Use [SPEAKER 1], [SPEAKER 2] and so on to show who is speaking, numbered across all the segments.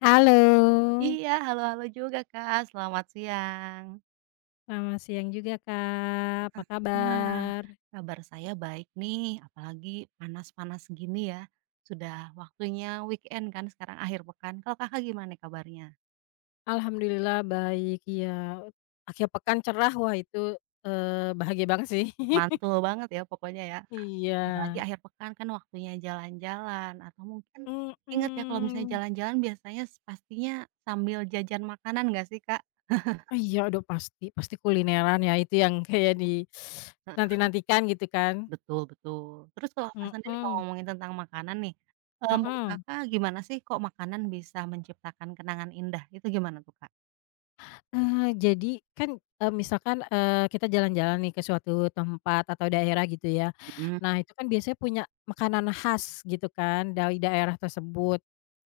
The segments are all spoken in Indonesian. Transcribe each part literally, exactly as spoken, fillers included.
[SPEAKER 1] Halo,
[SPEAKER 2] Iya, halo-halo juga Kak, selamat siang.
[SPEAKER 1] selamat siang juga, Kak, apa
[SPEAKER 2] Wah,
[SPEAKER 1] kabar?
[SPEAKER 2] kabar saya baik nih, apalagi panas-panas gini ya. Sudah waktunya weekend kan sekarang akhir pekan. Kalau Kakak gimana nih kabarnya?
[SPEAKER 1] Alhamdulillah baik, ya. Akhir pekan cerah, wah itu, eee, bahagia banget sih.
[SPEAKER 2] Mantul banget ya pokoknya ya.
[SPEAKER 1] Iya.
[SPEAKER 2] Apalagi akhir pekan kan waktunya jalan-jalan atau mungkin ingat ya kalau misalnya
[SPEAKER 1] Mhm.
[SPEAKER 2] jalan-jalan biasanya pastinya sambil jajan makanan nggak sih Kak?
[SPEAKER 1] Oh iya, aduh pasti pasti kulineran ya, itu yang kayak di nanti-nantikan gitu kan.
[SPEAKER 2] Betul betul. Terus kalau Kakak sendiri kalau
[SPEAKER 1] Mhm,
[SPEAKER 2] ngomongin tentang makanan nih, eee, menurut
[SPEAKER 1] mhm.
[SPEAKER 2] Kakak gimana sih kok makanan bisa menciptakan kenangan indah, itu gimana tuh, Kak?
[SPEAKER 1] Eee, jadi kan, eee, misalkan, eee, kita jalan-jalan nih ke suatu tempat atau daerah gitu ya.
[SPEAKER 2] Mhm,
[SPEAKER 1] Nah itu kan biasanya punya makanan khas gitu kan dari daerah tersebut.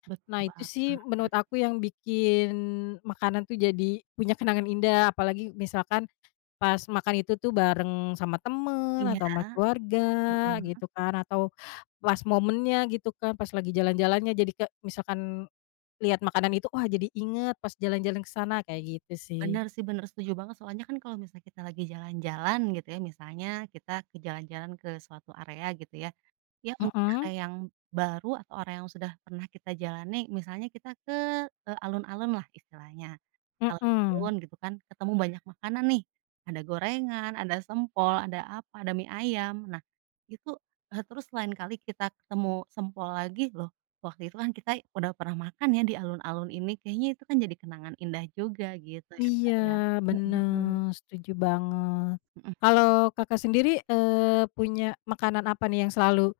[SPEAKER 2] betul
[SPEAKER 1] Nah itu sih
[SPEAKER 2] banget.
[SPEAKER 1] menurut aku yang bikin makanan tuh jadi punya kenangan indah, apalagi misalkan pas makan itu tuh bareng sama temen
[SPEAKER 2] Iya,
[SPEAKER 1] atau sama
[SPEAKER 2] heeh.
[SPEAKER 1] keluarga gitu kan, atau pas momennya gitu kan pas lagi jalan-jalannya, jadi ke misalkan lihat makanan itu, wah jadi inget pas jalan-jalan ke sana kayak gitu sih.
[SPEAKER 2] Bener sih, bener setuju banget soalnya kan kalau misalnya kita lagi jalan-jalan gitu ya, misalnya kita ke jalan-jalan ke suatu area gitu ya, ya mungkin
[SPEAKER 1] Mhm.
[SPEAKER 2] area yang baru atau area yang sudah pernah kita jalani, misalnya kita ke, eee, alun-alun lah istilahnya. Ulang tahun
[SPEAKER 1] Mhm,
[SPEAKER 2] gitu kan, ketemu banyak makanan nih, ada gorengan, ada sempol, ada apa, ada mie ayam. Nah, itu, eee, terus lain kali kita ketemu sempol lagi, loh waktu itu kan kita udah pernah makan ya di alun-alun ini, kayaknya itu kan jadi kenangan indah juga gitu ya, Kak,
[SPEAKER 1] iya
[SPEAKER 2] ya. Mhm.
[SPEAKER 1] bener, setuju banget.
[SPEAKER 2] Mhm
[SPEAKER 1] Kalau Kakak sendiri, eee, punya makanan apa nih yang selalu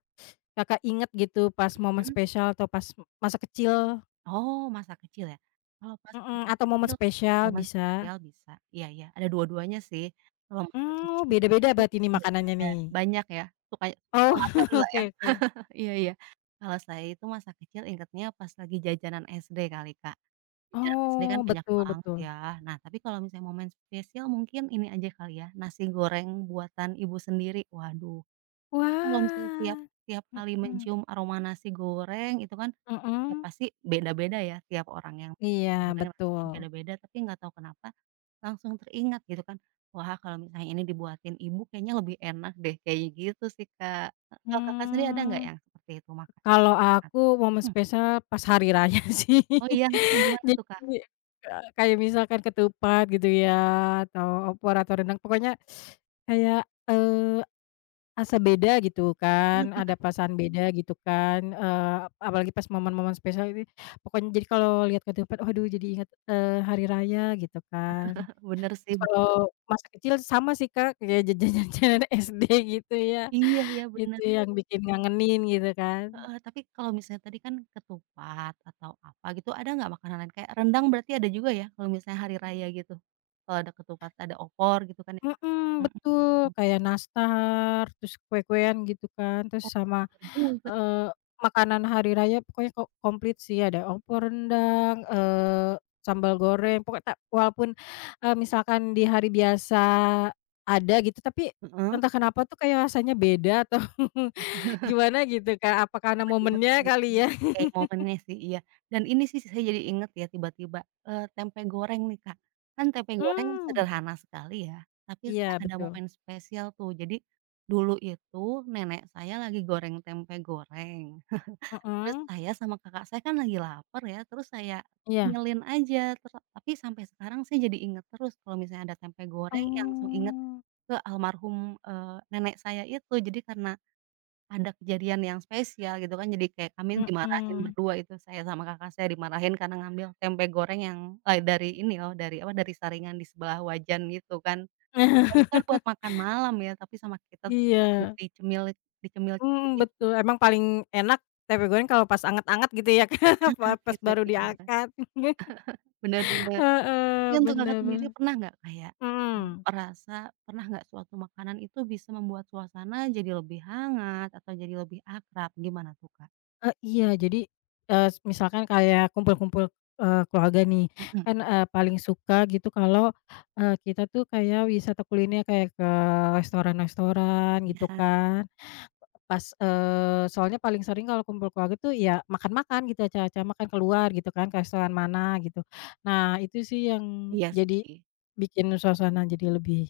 [SPEAKER 1] Kakak inget gitu pas momen
[SPEAKER 2] mhm.
[SPEAKER 1] spesial atau pas masa kecil?
[SPEAKER 2] Oh, masa kecil ya? Kalau pas
[SPEAKER 1] Mhm,
[SPEAKER 2] masa
[SPEAKER 1] atau momen
[SPEAKER 2] kecil,
[SPEAKER 1] spesial
[SPEAKER 2] momen
[SPEAKER 1] bisa.
[SPEAKER 2] spesial bisa. Iya iya, ada dua-duanya sih. Kalau masa
[SPEAKER 1] Oh,
[SPEAKER 2] kecil
[SPEAKER 1] beda-beda
[SPEAKER 2] itu
[SPEAKER 1] berarti nih makanannya
[SPEAKER 2] bener-bener
[SPEAKER 1] nih?
[SPEAKER 2] banyak ya, sukanya sukanya
[SPEAKER 1] Oh,
[SPEAKER 2] makan lah ya.
[SPEAKER 1] oke oke.
[SPEAKER 2] Iya iya. Kalau saya itu masa kecil ingetnya pas lagi jajanan S D kali, Kak. Jajanan S D kan
[SPEAKER 1] Oh,
[SPEAKER 2] banyak
[SPEAKER 1] betul
[SPEAKER 2] banget
[SPEAKER 1] betul.
[SPEAKER 2] ya. Nah, tapi kalau misalnya momen spesial mungkin ini aja kali ya, nasi goreng buatan ibu sendiri. Waduh, ini kalau misalnya tiap
[SPEAKER 1] Wah.
[SPEAKER 2] tiap kali
[SPEAKER 1] Mhm,
[SPEAKER 2] mencium aroma nasi goreng itu kan ya
[SPEAKER 1] mhm,
[SPEAKER 2] pasti beda-beda ya tiap orang yang
[SPEAKER 1] iya
[SPEAKER 2] sebenarnya rasanya
[SPEAKER 1] betul.
[SPEAKER 2] beda-beda tapi nggak tahu kenapa langsung teringat gitu kan, wah kalau misalnya ini dibuatin ibu kayaknya lebih enak deh kayak gitu sih, Kak. Eee, kalau Kakak sendiri ada nggak
[SPEAKER 1] Mmm.
[SPEAKER 2] yang seperti itu makan?
[SPEAKER 1] Kalau
[SPEAKER 2] Ingat?
[SPEAKER 1] aku momen
[SPEAKER 2] Mhm,
[SPEAKER 1] spesial pas hari raya sih.
[SPEAKER 2] oh iya, mhm, gimana
[SPEAKER 1] Jadi,
[SPEAKER 2] tuh, Kak?
[SPEAKER 1] eee, kayak misalkan ketupat gitu ya, atau opor, atau rendang, pokoknya kayak, eee, asa beda gitu
[SPEAKER 2] Bener
[SPEAKER 1] kan,
[SPEAKER 2] ya,
[SPEAKER 1] ada perasaan beda gitu kan, eee, apalagi pas momen-momen spesial ini. Pokoknya jadi kalau lihat ketupat, waduh jadi ingat eee, hari raya gitu kan.
[SPEAKER 2] bener sih
[SPEAKER 1] Terus
[SPEAKER 2] bener.
[SPEAKER 1] kalau masa kecil sama sih Kak, kayak jajan-jajanan S D gitu ya,
[SPEAKER 2] Iya iya
[SPEAKER 1] itu
[SPEAKER 2] bener,
[SPEAKER 1] yang bikin ngangenin gitu kan.
[SPEAKER 2] heeh, tapi kalau misalnya tadi kan ketupat atau apa gitu ada nggak makanan lain kayak rendang berarti ada juga ya kalau misalnya hari raya gitu? Kalau ada ketupat, ada opor gitu kan ya?
[SPEAKER 1] Mhm,
[SPEAKER 2] Mhm mhm.
[SPEAKER 1] betul. Kayak nastar, terus kue-kuean gitu kan, terus sama,
[SPEAKER 2] Bener juga.
[SPEAKER 1] eee, makanan hari raya pokoknya ko komplit sih, ada opor rendang, eee, sambal goreng, pokoknya tak walaupun, eee, misalkan di hari biasa ada gitu, tapi
[SPEAKER 2] Mhm.
[SPEAKER 1] entah kenapa tuh kayak rasanya beda atau gimana gitu Kak, apa karena
[SPEAKER 2] Bener
[SPEAKER 1] momennya
[SPEAKER 2] sih,
[SPEAKER 1] kali ya?
[SPEAKER 2] kayak momennya sih, iya. Dan ini sih saya jadi inget ya tiba-tiba, eee, tempe goreng nih, Kak. Kan tempe goreng
[SPEAKER 1] Mmm,
[SPEAKER 2] sederhana sekali ya, tapi saya
[SPEAKER 1] iya
[SPEAKER 2] ada
[SPEAKER 1] betul.
[SPEAKER 2] momen spesial tuh. Jadi dulu itu nenek saya lagi goreng tempe goreng, terus
[SPEAKER 1] Mhm,
[SPEAKER 2] saya sama kakak saya kan lagi lapar ya, terus saya
[SPEAKER 1] iya.
[SPEAKER 2] ngemilin aja, terus tapi sampai sekarang saya jadi inget terus kalau misalnya ada tempe goreng ya langsung inget
[SPEAKER 1] Oh,
[SPEAKER 2] ke almarhum, eee, nenek saya itu. Jadi karena ada kejadian yang spesial gitu kan, jadi kayak kami dimarahin
[SPEAKER 1] mhm.
[SPEAKER 2] berdua itu, saya sama kakak saya dimarahin karena ngambil tempe goreng yang, eee, dari ini loh, dari apa, dari saringan di sebelah wajan gitu kan. Tapi kan buat makan malam ya, tapi sama kita tuh
[SPEAKER 1] Iya.
[SPEAKER 2] dicemil dicemil-cemil
[SPEAKER 1] Mhm,
[SPEAKER 2] gitu,
[SPEAKER 1] betul. Emang paling enak tempe goreng kalau pas anget-anget gitu ya, Kak, pa pas
[SPEAKER 2] itu
[SPEAKER 1] baru
[SPEAKER 2] dia.
[SPEAKER 1] diangkat.
[SPEAKER 2] Benar bener. Tapi
[SPEAKER 1] Heeh,
[SPEAKER 2] untuk Kakak
[SPEAKER 1] bener
[SPEAKER 2] sendiri
[SPEAKER 1] bener.
[SPEAKER 2] pernah nggak kayak
[SPEAKER 1] Mhm.
[SPEAKER 2] merasa pernah nggak suatu makanan itu bisa membuat suasana jadi lebih hangat atau jadi lebih akrab, gimana tuh Kak?
[SPEAKER 1] Eee, iya, jadi, eee, s misalkan kayak kumpul-kumpul, eee, keluarga nih,
[SPEAKER 2] Mhm.
[SPEAKER 1] kan, eee, paling suka gitu kalau, eee, kita tuh kayak wisata kuliner kayak ke restoran-restoran gitu
[SPEAKER 2] Iya
[SPEAKER 1] kan. Pas, eee, soalnya paling sering kalau kumpul keluarga tuh ya makan-makan gitu, acara-acara makan keluar gitu kan, ke restoran mana gitu. Nah itu sih yang
[SPEAKER 2] iya
[SPEAKER 1] jadi
[SPEAKER 2] sih.
[SPEAKER 1] bikin suasana jadi lebih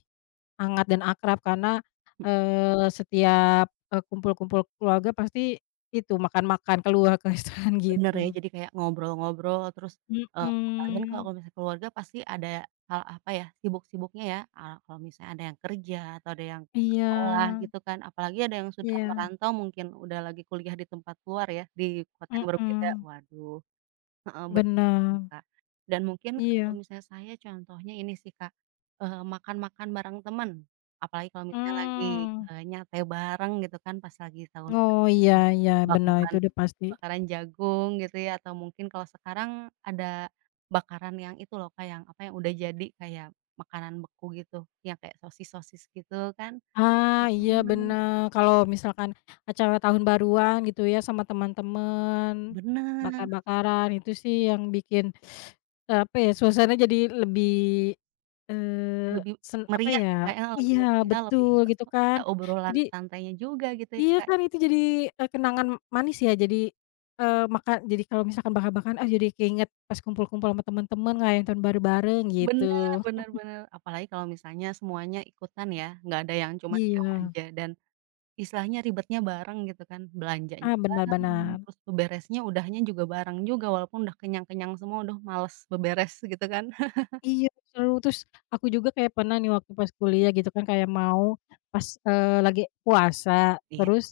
[SPEAKER 1] hangat dan akrab karena, eee, setiap, eee, kumpul-kumpul keluarga pasti itu makan-makan, keluar ke restoran
[SPEAKER 2] Bener ya,
[SPEAKER 1] gitu.
[SPEAKER 2] jadi kayak ngobrol-ngobrol terus, eee, apalagi kan
[SPEAKER 1] Mhm,
[SPEAKER 2] kalau misalnya keluarga pasti ada hal, apa ya, sibuk-sibuknya ya, eee, kalau misalnya ada yang kerja atau ada yang
[SPEAKER 1] iya
[SPEAKER 2] sekolah gitu kan, apalagi ada yang sudah
[SPEAKER 1] iya,
[SPEAKER 2] merantau mungkin udah lagi kuliah di tempat luar ya, di kota yang berbeda,
[SPEAKER 1] mhm,
[SPEAKER 2] waduh heeh, bener sih,
[SPEAKER 1] bener,
[SPEAKER 2] Kak. Dan mungkin kalau
[SPEAKER 1] iya,
[SPEAKER 2] misalnya saya contohnya ini sih, Kak, eee, makan-makan bareng temen, apalagi kalau misalnya lagi,
[SPEAKER 1] mmm,
[SPEAKER 2] eee, nyantai bareng gitu kan pas lagi tahun
[SPEAKER 1] oh
[SPEAKER 2] baru
[SPEAKER 1] iya
[SPEAKER 2] gitu,
[SPEAKER 1] iya bener
[SPEAKER 2] bakalan
[SPEAKER 1] itu udah pasti.
[SPEAKER 2] bakaran jagung gitu ya atau mungkin kalau sekarang ada bakaran yang itu loh kayak yang apa, yang udah jadi kayak makanan beku gitu, yang kayak sosis-sosis gitu kan.
[SPEAKER 1] Ah, iya
[SPEAKER 2] Heeh.
[SPEAKER 1] bener. Kalau misalkan acara tahun baruan gitu ya sama teman-teman,
[SPEAKER 2] Bener,
[SPEAKER 1] bakar-bakaran itu sih yang bikin, eee, apa ya, suasana jadi lebih, eee,
[SPEAKER 2] lebih
[SPEAKER 1] sen apa
[SPEAKER 2] meriah
[SPEAKER 1] ya,
[SPEAKER 2] ya Kak, ya, lebih
[SPEAKER 1] iya
[SPEAKER 2] meriah, lebih
[SPEAKER 1] betul
[SPEAKER 2] terus
[SPEAKER 1] gitu kan.
[SPEAKER 2] ada obrolan
[SPEAKER 1] Jadi
[SPEAKER 2] santainya juga gitu ya
[SPEAKER 1] iya
[SPEAKER 2] Kak.
[SPEAKER 1] kan itu jadi, eee, kenangan manis ya, jadi, eee, maka jadi kalau misalkan bakar-bakaran, ah, jadi keinget pas kumpul-kumpul sama teman-teman, yang tahun baru bareng
[SPEAKER 2] Bener
[SPEAKER 1] gitu.
[SPEAKER 2] bener bener, apalagi kalau misalnya semuanya ikutan ya, nggak ada yang cuma diam
[SPEAKER 1] Iya.
[SPEAKER 2] aja dan istilahnya ribetnya bareng gitu kan, belanjanya
[SPEAKER 1] Ah, benar
[SPEAKER 2] bareng, mhm,
[SPEAKER 1] benar.
[SPEAKER 2] terus beberesnya udahnya juga bareng juga walaupun udah kenyang-kenyang semua, udah males beberes gitu kan.
[SPEAKER 1] Iya, seru. Terus aku juga kayak pernah nih waktu pas kuliah gitu kan kayak mau pas, eee, lagi puasa
[SPEAKER 2] Iya,
[SPEAKER 1] terus,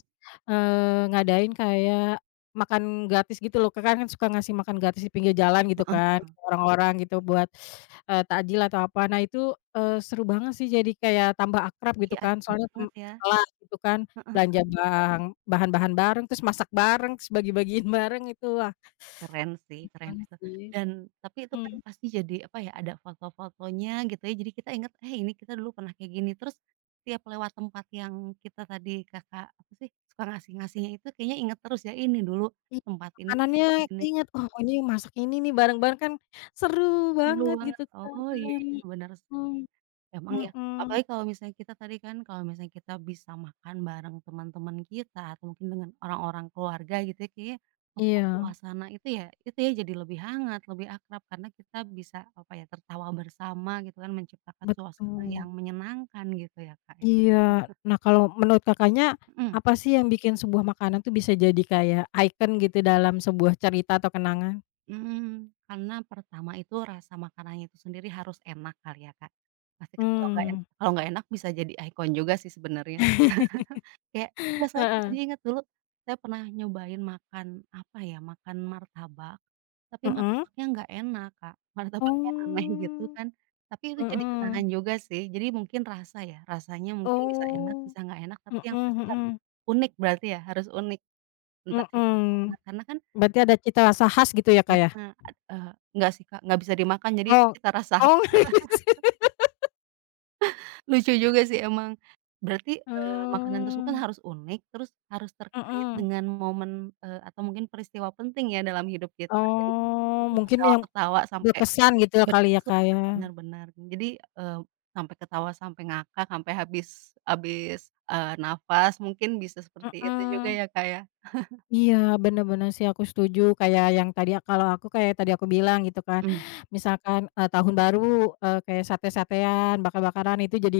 [SPEAKER 1] eee, ngadain kayak makan gratis gitu loh, Kakak kan suka ngasih makan gratis di pinggir jalan gitu
[SPEAKER 2] heeh,
[SPEAKER 1] kan ke orang-orang gitu buat, eee, takjil atau apa. Nah itu, eee, seru banget sih jadi kayak tambah akrab gitu
[SPEAKER 2] iya
[SPEAKER 1] kan,
[SPEAKER 2] asik
[SPEAKER 1] soalnya tem
[SPEAKER 2] banget ya,
[SPEAKER 1] sekelas gitu kan
[SPEAKER 2] heeh,
[SPEAKER 1] belanja bang bahan-bahan bareng, terus masak bareng, terus bagi-bagiin bareng itu, wah,
[SPEAKER 2] keren sih, keren
[SPEAKER 1] keren
[SPEAKER 2] itu.
[SPEAKER 1] sih.
[SPEAKER 2] Dan tapi itu kan
[SPEAKER 1] Mhm.
[SPEAKER 2] pasti jadi apa ya, ada foto-fotonya gitu ya, jadi kita inget, "Eh ini kita dulu pernah kayak gini." Terus tiap lewat tempat yang kita tadi Kakak apa sih, suka ngasih-ngasihnya itu kayaknya inget terus ya, "Ini dulu
[SPEAKER 1] Iya,
[SPEAKER 2] tempat ini,
[SPEAKER 1] makanannya
[SPEAKER 2] ini."
[SPEAKER 1] keinget, "Oh ini masak ini nih bareng-bareng kan seru
[SPEAKER 2] Dulu
[SPEAKER 1] banget,"
[SPEAKER 2] banget,
[SPEAKER 1] gitu kan.
[SPEAKER 2] oh iya benar.
[SPEAKER 1] Mhm,
[SPEAKER 2] Emang ya,
[SPEAKER 1] mhm.
[SPEAKER 2] apalagi kalau misalnya kita tadi kan, kalau misalnya kita bisa makan bareng teman-teman kita atau mungkin dengan orang-orang keluarga gitu ya, kayaknya membuat
[SPEAKER 1] Iya,
[SPEAKER 2] suasana itu ya, itu ya jadi lebih hangat, lebih akrab karena kita bisa apa ya, tertawa bersama gitu kan, menciptakan suasana
[SPEAKER 1] betul.
[SPEAKER 2] yang menyenangkan gitu ya, Kak, ya.
[SPEAKER 1] Iya. Nah kalau menurut Kakaknya,
[SPEAKER 2] Mhm,
[SPEAKER 1] apa sih yang bikin sebuah makanan tuh bisa jadi kayak ikon gitu dalam sebuah cerita atau kenangan?
[SPEAKER 2] mmm, karena pertama itu rasa makanannya itu sendiri harus enak kali ya, Kak. Pasti kan kalau nggak enak
[SPEAKER 1] Mmm,
[SPEAKER 2] kalau nggak enak bisa jadi ikon juga sih sebenarnya. Kayak iya, soalnya saya tuh jadi
[SPEAKER 1] heeh,
[SPEAKER 2] inget dulu, saya pernah nyobain makan, apa ya, makan martabak, tapi
[SPEAKER 1] mhm?
[SPEAKER 2] martabaknya nggak enak, Kak. Martabaknya aneh gitu
[SPEAKER 1] Oh,
[SPEAKER 2] kan, tapi itu jadi kenangan
[SPEAKER 1] mhm,
[SPEAKER 2] juga sih. Jadi mungkin rasa ya, rasanya mungkin bisa enak,
[SPEAKER 1] oh,
[SPEAKER 2] bisa nggak enak, tapi
[SPEAKER 1] mhm
[SPEAKER 2] yang pasti harus
[SPEAKER 1] mhm,
[SPEAKER 2] unik berarti ya, harus unik. Entah itu
[SPEAKER 1] mhm.
[SPEAKER 2] karena karena kan
[SPEAKER 1] Berarti ada cita rasa khas gitu ya, Kak, ya?
[SPEAKER 2] nah, ad eee, enggak sih, Kak, nggak bisa dimakan, jadi itu
[SPEAKER 1] Oh
[SPEAKER 2] cita rasa
[SPEAKER 1] oh.
[SPEAKER 2] lucu juga sih emang. Berarti, eee, makanan tersebut kan
[SPEAKER 1] Mmm,
[SPEAKER 2] harus unik, terus harus terkait
[SPEAKER 1] mhm.
[SPEAKER 2] dengan momen, eee, atau mungkin peristiwa penting ya dalam hidup kita. Jadi
[SPEAKER 1] Oh,
[SPEAKER 2] itu
[SPEAKER 1] mungkin yang
[SPEAKER 2] ketawa-ketawa sampai
[SPEAKER 1] berkesan gitu ya kali ya,
[SPEAKER 2] berkesan,
[SPEAKER 1] Kak, ya?
[SPEAKER 2] benar-benar. Jadi, eee, sampai ketawa, sampai ngakak, sampai habis habis, eee, nafas mungkin bisa seperti itu juga
[SPEAKER 1] Mhm.
[SPEAKER 2] ya, Kak, ya?
[SPEAKER 1] Iya, bener bener sih aku setuju, kayak yang tadi kalau aku kayak tadi aku bilang gitu kan,
[SPEAKER 2] Mhm.
[SPEAKER 1] misalkan, eee, tahun baru, eee, kayak sate-satean, bakar-bakaran itu jadi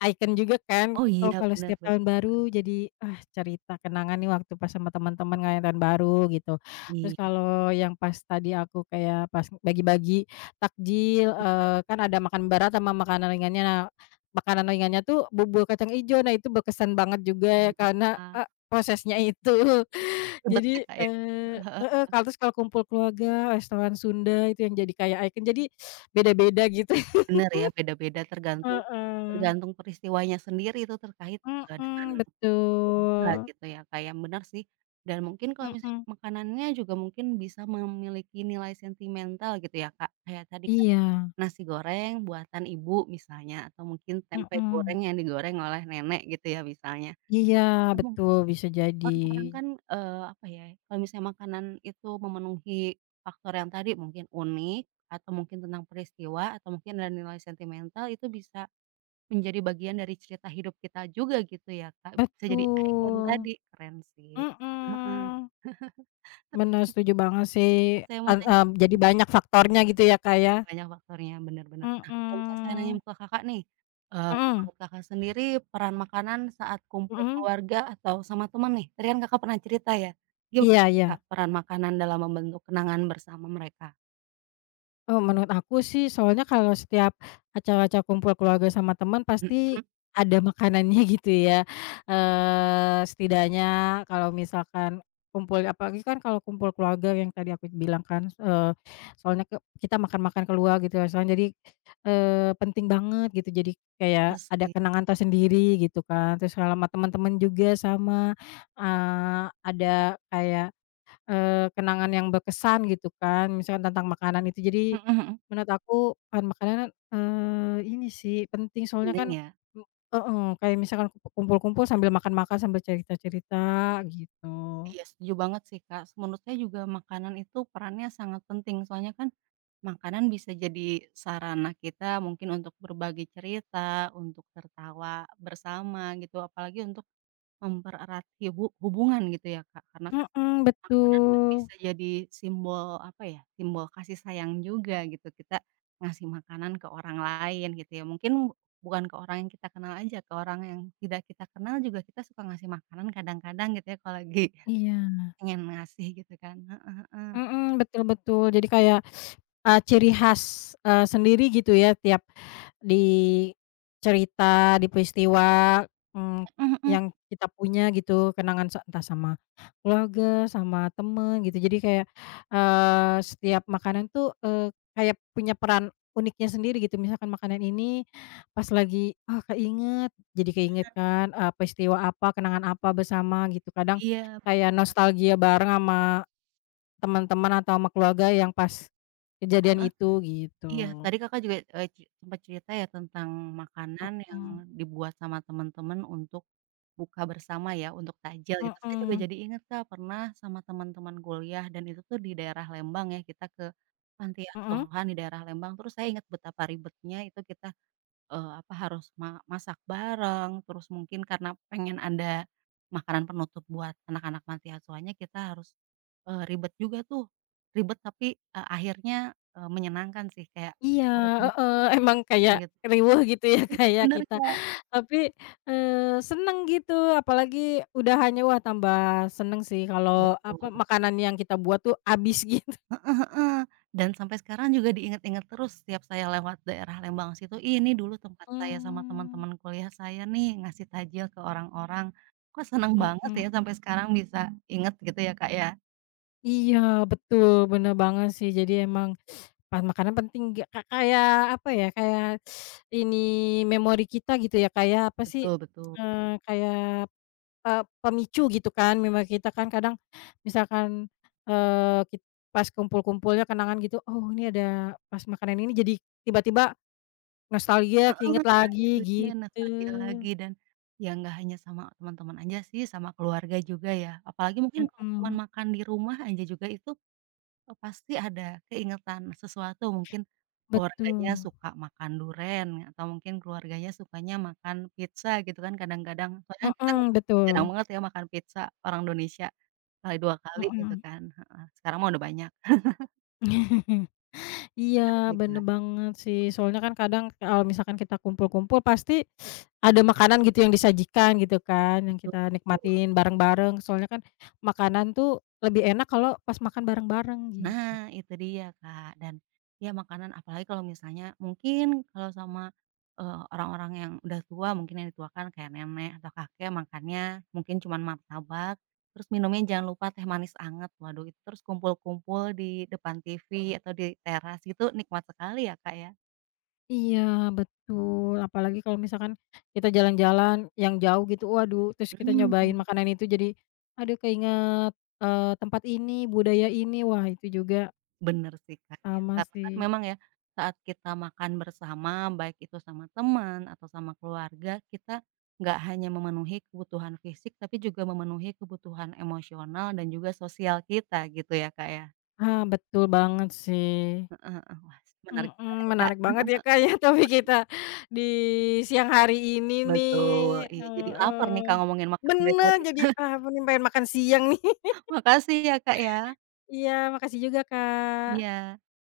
[SPEAKER 1] icon juga kan,
[SPEAKER 2] Oh
[SPEAKER 1] oh
[SPEAKER 2] iya,
[SPEAKER 1] kalau
[SPEAKER 2] benar
[SPEAKER 1] setiap
[SPEAKER 2] benar.
[SPEAKER 1] tahun baru jadi, ah, cerita kenangan nih waktu pas sama teman-teman ngerayain tahun baru gitu. Terus
[SPEAKER 2] Iya,
[SPEAKER 1] kalau yang pas tadi aku kayak pas bagi-bagi takjil, eee, kan ada makan berat sama makanan ringannya. Nah, makanan ringannya tuh bubur kacang ijo, nah itu berkesan banget juga ya, karena,
[SPEAKER 2] wah,
[SPEAKER 1] eee, prosesnya itu.
[SPEAKER 2] ribet ya,
[SPEAKER 1] Jadi,
[SPEAKER 2] Kak, ya?
[SPEAKER 1] eee heeh, kalau terus kalau kumpul keluarga, restoran Sunda itu yang jadi kayak icon, jadi beda-beda gitu.
[SPEAKER 2] Bener ya, beda-beda tergantung
[SPEAKER 1] Heeh.
[SPEAKER 2] tergantung peristiwanya sendiri itu terkait, eee, dengan
[SPEAKER 1] Mhm,
[SPEAKER 2] seperti apa
[SPEAKER 1] betul.
[SPEAKER 2] gitu ya, kayak ya, bener sih. Dan mungkin kalau misalnya
[SPEAKER 1] Mhm.
[SPEAKER 2] makanannya juga mungkin bisa memiliki nilai sentimental gitu ya, Kak, kayak tadi kan
[SPEAKER 1] Iya.
[SPEAKER 2] nasi goreng buatan ibu misalnya atau mungkin tempe
[SPEAKER 1] Mhm.
[SPEAKER 2] goreng yang digoreng oleh nenek gitu ya misalnya,
[SPEAKER 1] Iya,
[SPEAKER 2] atau
[SPEAKER 1] betul, bisa jadi.
[SPEAKER 2] orang-orang kan, eee, apa ya, kalau misalnya makanan itu memenuhi faktor yang tadi mungkin unik, atau mungkin tentang peristiwa, atau mungkin ada nilai sentimental itu bisa menjadi bagian dari cerita hidup kita juga gitu ya Kak, bisa jadi ikon
[SPEAKER 1] Betul.
[SPEAKER 2] tadi, keren sih.
[SPEAKER 1] Mhm.
[SPEAKER 2] Tapi
[SPEAKER 1] Bener,
[SPEAKER 2] nih
[SPEAKER 1] setuju banget sih,
[SPEAKER 2] Kak, saya mau
[SPEAKER 1] ed
[SPEAKER 2] nanya
[SPEAKER 1] eee, jadi banyak faktornya gitu ya, Kak, ya?
[SPEAKER 2] jadi banyak faktornya, bener bener. Nah, kalau misalnya saya nanya
[SPEAKER 1] Mhm.
[SPEAKER 2] ke Kakak nih, eee,
[SPEAKER 1] Mhm.
[SPEAKER 2] menurut Kakak sendiri peran makanan saat kumpul
[SPEAKER 1] Mhm?
[SPEAKER 2] keluarga atau sama teman nih, tadi kan Kakak pernah cerita ya, gimana
[SPEAKER 1] Iya
[SPEAKER 2] tuh
[SPEAKER 1] iya.
[SPEAKER 2] Kak peran makanan dalam membentuk kenangan bersama mereka?
[SPEAKER 1] Oh, menurut aku sih soalnya kalau setiap acara-acara kumpul keluarga sama teman pasti
[SPEAKER 2] Mhm,
[SPEAKER 1] ada makanannya gitu ya, eee, setidaknya kalau misalkan kumpul, apalagi kan kalau kumpul keluarga yang tadi aku bilang kan, eee, soalnya ke kita makan-makan keluar gitu ya. Soalnya jadi, eee, penting banget gitu, jadi kayak
[SPEAKER 2] terus
[SPEAKER 1] ada kenangan tersendiri gitu kan. Terus kalau sama teman-teman juga sama, eee, ada kayak Eee, kenangan yang berkesan gitu kan, misalkan tentang makanan itu. Jadi,
[SPEAKER 2] mhm mhm,
[SPEAKER 1] menurut aku bahan makanan, eee, ini sih penting soalnya
[SPEAKER 2] penting
[SPEAKER 1] kan
[SPEAKER 2] ya?
[SPEAKER 1] m heeh, kayak misalkan kumpu kumpul-kumpul sambil makan-makan, sambil cerita-cerita gitu.
[SPEAKER 2] Iya setuju banget sih Kak, menurut saya juga makanan itu perannya sangat penting, soalnya kan makanan bisa jadi sarana kita mungkin untuk berbagi cerita, untuk tertawa bersama gitu, apalagi untuk mempererat hibu hubungan gitu ya, Kak? Karena kan
[SPEAKER 1] Mhm,
[SPEAKER 2] makanan kan
[SPEAKER 1] betul.
[SPEAKER 2] bisa jadi simbol, apa ya, simbol kasih sayang juga gitu, kita ngasih makanan ke orang lain gitu ya. Mungkin bukan ke orang yang kita kenal aja, ke orang yang tidak kita kenal juga kita suka ngasih makanan kadang-kadang gitu ya kalau lagi
[SPEAKER 1] Iya.
[SPEAKER 2] pengen ngasih gitu kan, heeh heeh.
[SPEAKER 1] Mhm, betul betul. Jadi kayak, eee, ciri khas, eee, sendiri gitu ya tiap di cerita, di peristiwa, mmm,
[SPEAKER 2] Mhm mhm,
[SPEAKER 1] yang kita punya gitu kenangan sa entah sama keluarga, sama temen gitu. Jadi kayak, eee, setiap makanan tuh, eee, kayak punya peran uniknya sendiri gitu. Misalkan makanan ini pas lagi, ah, keinget, jadi keinget kan, eee, peristiwa apa, kenangan apa bersama gitu. Kadang
[SPEAKER 2] iya,
[SPEAKER 1] kayak nostalgia bareng sama teman-teman atau sama keluarga yang pas kejadian
[SPEAKER 2] heeh,
[SPEAKER 1] itu
[SPEAKER 2] iya.
[SPEAKER 1] gitu.
[SPEAKER 2] Tadi Kakak juga, eee, ce sempat cerita ya tentang makanan yang
[SPEAKER 1] Mhm,
[SPEAKER 2] dibuat sama teman-teman untuk buka bersama ya untuk takjil gitu. Saya juga
[SPEAKER 1] mhm,
[SPEAKER 2] jadi inget Kak pernah sama teman-teman kuliah dan itu tuh di daerah Lembang ya, kita ke panti
[SPEAKER 1] mhm.
[SPEAKER 2] asuhan di daerah Lembang, terus saya inget betapa ribetnya itu kita, eee, apa, harus ma masak bareng, terus mungkin karena pengen ada makanan penutup buat anak-anak panti asuhannya kita harus, eee, ribet juga tuh. Ribet tapi, eee, akhirnya, eee, menyenangkan sih kayak
[SPEAKER 1] Iya,
[SPEAKER 2] harus
[SPEAKER 1] heeh,
[SPEAKER 2] mempersiapkan
[SPEAKER 1] emang kayak
[SPEAKER 2] gitu.
[SPEAKER 1] riweuh gitu ya kayak
[SPEAKER 2] Bener
[SPEAKER 1] kita,
[SPEAKER 2] Kak,
[SPEAKER 1] tapi, eee, seneng gitu apalagi udahannya, wah tambah seneng sih kalau apa
[SPEAKER 2] betul
[SPEAKER 1] makanan yang kita buat tuh habis gitu.
[SPEAKER 2] heeh, dan sampai sekarang juga diingat-ingat terus setiap saya lewat daerah Lembang situ, "Ih, ini dulu tempat saya sama
[SPEAKER 1] Mmm,
[SPEAKER 2] teman-teman kuliah saya nih ngasih takjil ke orang-orang." Kok seneng banget
[SPEAKER 1] mhm.
[SPEAKER 2] ya sampai sekarang bisa inget gitu ya, Kak, ya?
[SPEAKER 1] Iya betul, bener banget sih jadi emang pan makanan penting nggak Kak, kayak apa ya, kayak ini memori kita gitu ya, kayak apa sih,
[SPEAKER 2] Betul betul.
[SPEAKER 1] eee, kayak, eee, pemicu gitu kan memori kita kan kadang misalkan, eee, kit pas kumpul-kumpulnya kenangan gitu, "Oh ini ada pas makanan ini," jadi tiba-tiba nostalgia
[SPEAKER 2] Heeh,
[SPEAKER 1] keinget
[SPEAKER 2] nah
[SPEAKER 1] lagi
[SPEAKER 2] itu dia nostalgia
[SPEAKER 1] gitu.
[SPEAKER 2] lagi dan ya nggak hanya sama teman-teman aja sih, sama keluarga juga ya. Apalagi mungkin kalau cuman
[SPEAKER 1] Mhm,
[SPEAKER 2] makan di rumah aja juga itu oh, pasti ada keingetan sesuatu mungkin keluarganya
[SPEAKER 1] betul.
[SPEAKER 2] suka makan duren atau mungkin keluarganya sukanya makan pizza gitu kan kadang-kadang soalnya kita
[SPEAKER 1] Mhm,
[SPEAKER 2] nggak jarang
[SPEAKER 1] betul.
[SPEAKER 2] banget ya makan pizza orang Indonesia, kali dua kali gitu
[SPEAKER 1] Mhm.
[SPEAKER 2] kan, heeh, sekarang mah udah banyak, bener
[SPEAKER 1] Iya,
[SPEAKER 2] sih
[SPEAKER 1] bener
[SPEAKER 2] Kak,
[SPEAKER 1] banget sih. Soalnya kan kadang kalau misalkan kita kumpul-kumpul pasti ada makanan gitu yang disajikan gitu kan, yang
[SPEAKER 2] betul
[SPEAKER 1] kita
[SPEAKER 2] betul.
[SPEAKER 1] nikmatin bareng-bareng. Soalnya kan makanan tuh lebih enak kalau pas makan bareng-bareng gitu.
[SPEAKER 2] Nah, itu dia Kak, dan ya makanan apalagi kalau misalnya mungkin kalau sama, eee, orang-orang yang udah tua mungkin yang dituakan kayak nenek atau kakek makannya mungkin cuman martabak, terus minumnya jangan lupa teh manis anget, waduh itu terus kumpul-kumpul di depan T V atau di teras gitu nikmat sekali ya Kak ya.
[SPEAKER 1] Iya, betul. Apalagi kalau misalkan kita jalan-jalan yang jauh gitu, waduh, terus kita
[SPEAKER 2] Mhm.
[SPEAKER 1] nyobain makanan itu jadi aduh keinget, eee, tempat ini, budaya ini. Wah, itu juga
[SPEAKER 2] Bener sih, Kak, iya.
[SPEAKER 1] sama
[SPEAKER 2] Karena kan
[SPEAKER 1] sih.
[SPEAKER 2] memang ya, saat kita makan bersama, baik itu sama teman atau sama keluarga, kita nggak hanya memenuhi kebutuhan fisik, tapi juga memenuhi kebutuhan emosional dan juga sosial kita gitu ya, Kak, ya?
[SPEAKER 1] Ah, betul banget sih.
[SPEAKER 2] Heeh heeh. Wah, menarik sekali,
[SPEAKER 1] Mhm,
[SPEAKER 2] Kak.
[SPEAKER 1] menarik banget
[SPEAKER 2] Heeh
[SPEAKER 1] ya,
[SPEAKER 2] heeh.
[SPEAKER 1] Kak, ya, topik kita di siang hari ini nih,
[SPEAKER 2] Betul, iya, jadi lapar nih,
[SPEAKER 1] heeh.
[SPEAKER 2] Kak, ngomongin makanan dari
[SPEAKER 1] Bener,
[SPEAKER 2] tadi.
[SPEAKER 1] jadi, ah, ampun nih pengen makan siang nih.
[SPEAKER 2] Makasih ya, Kak, ya.
[SPEAKER 1] Iya, makasih juga, Kak.
[SPEAKER 2] Iya.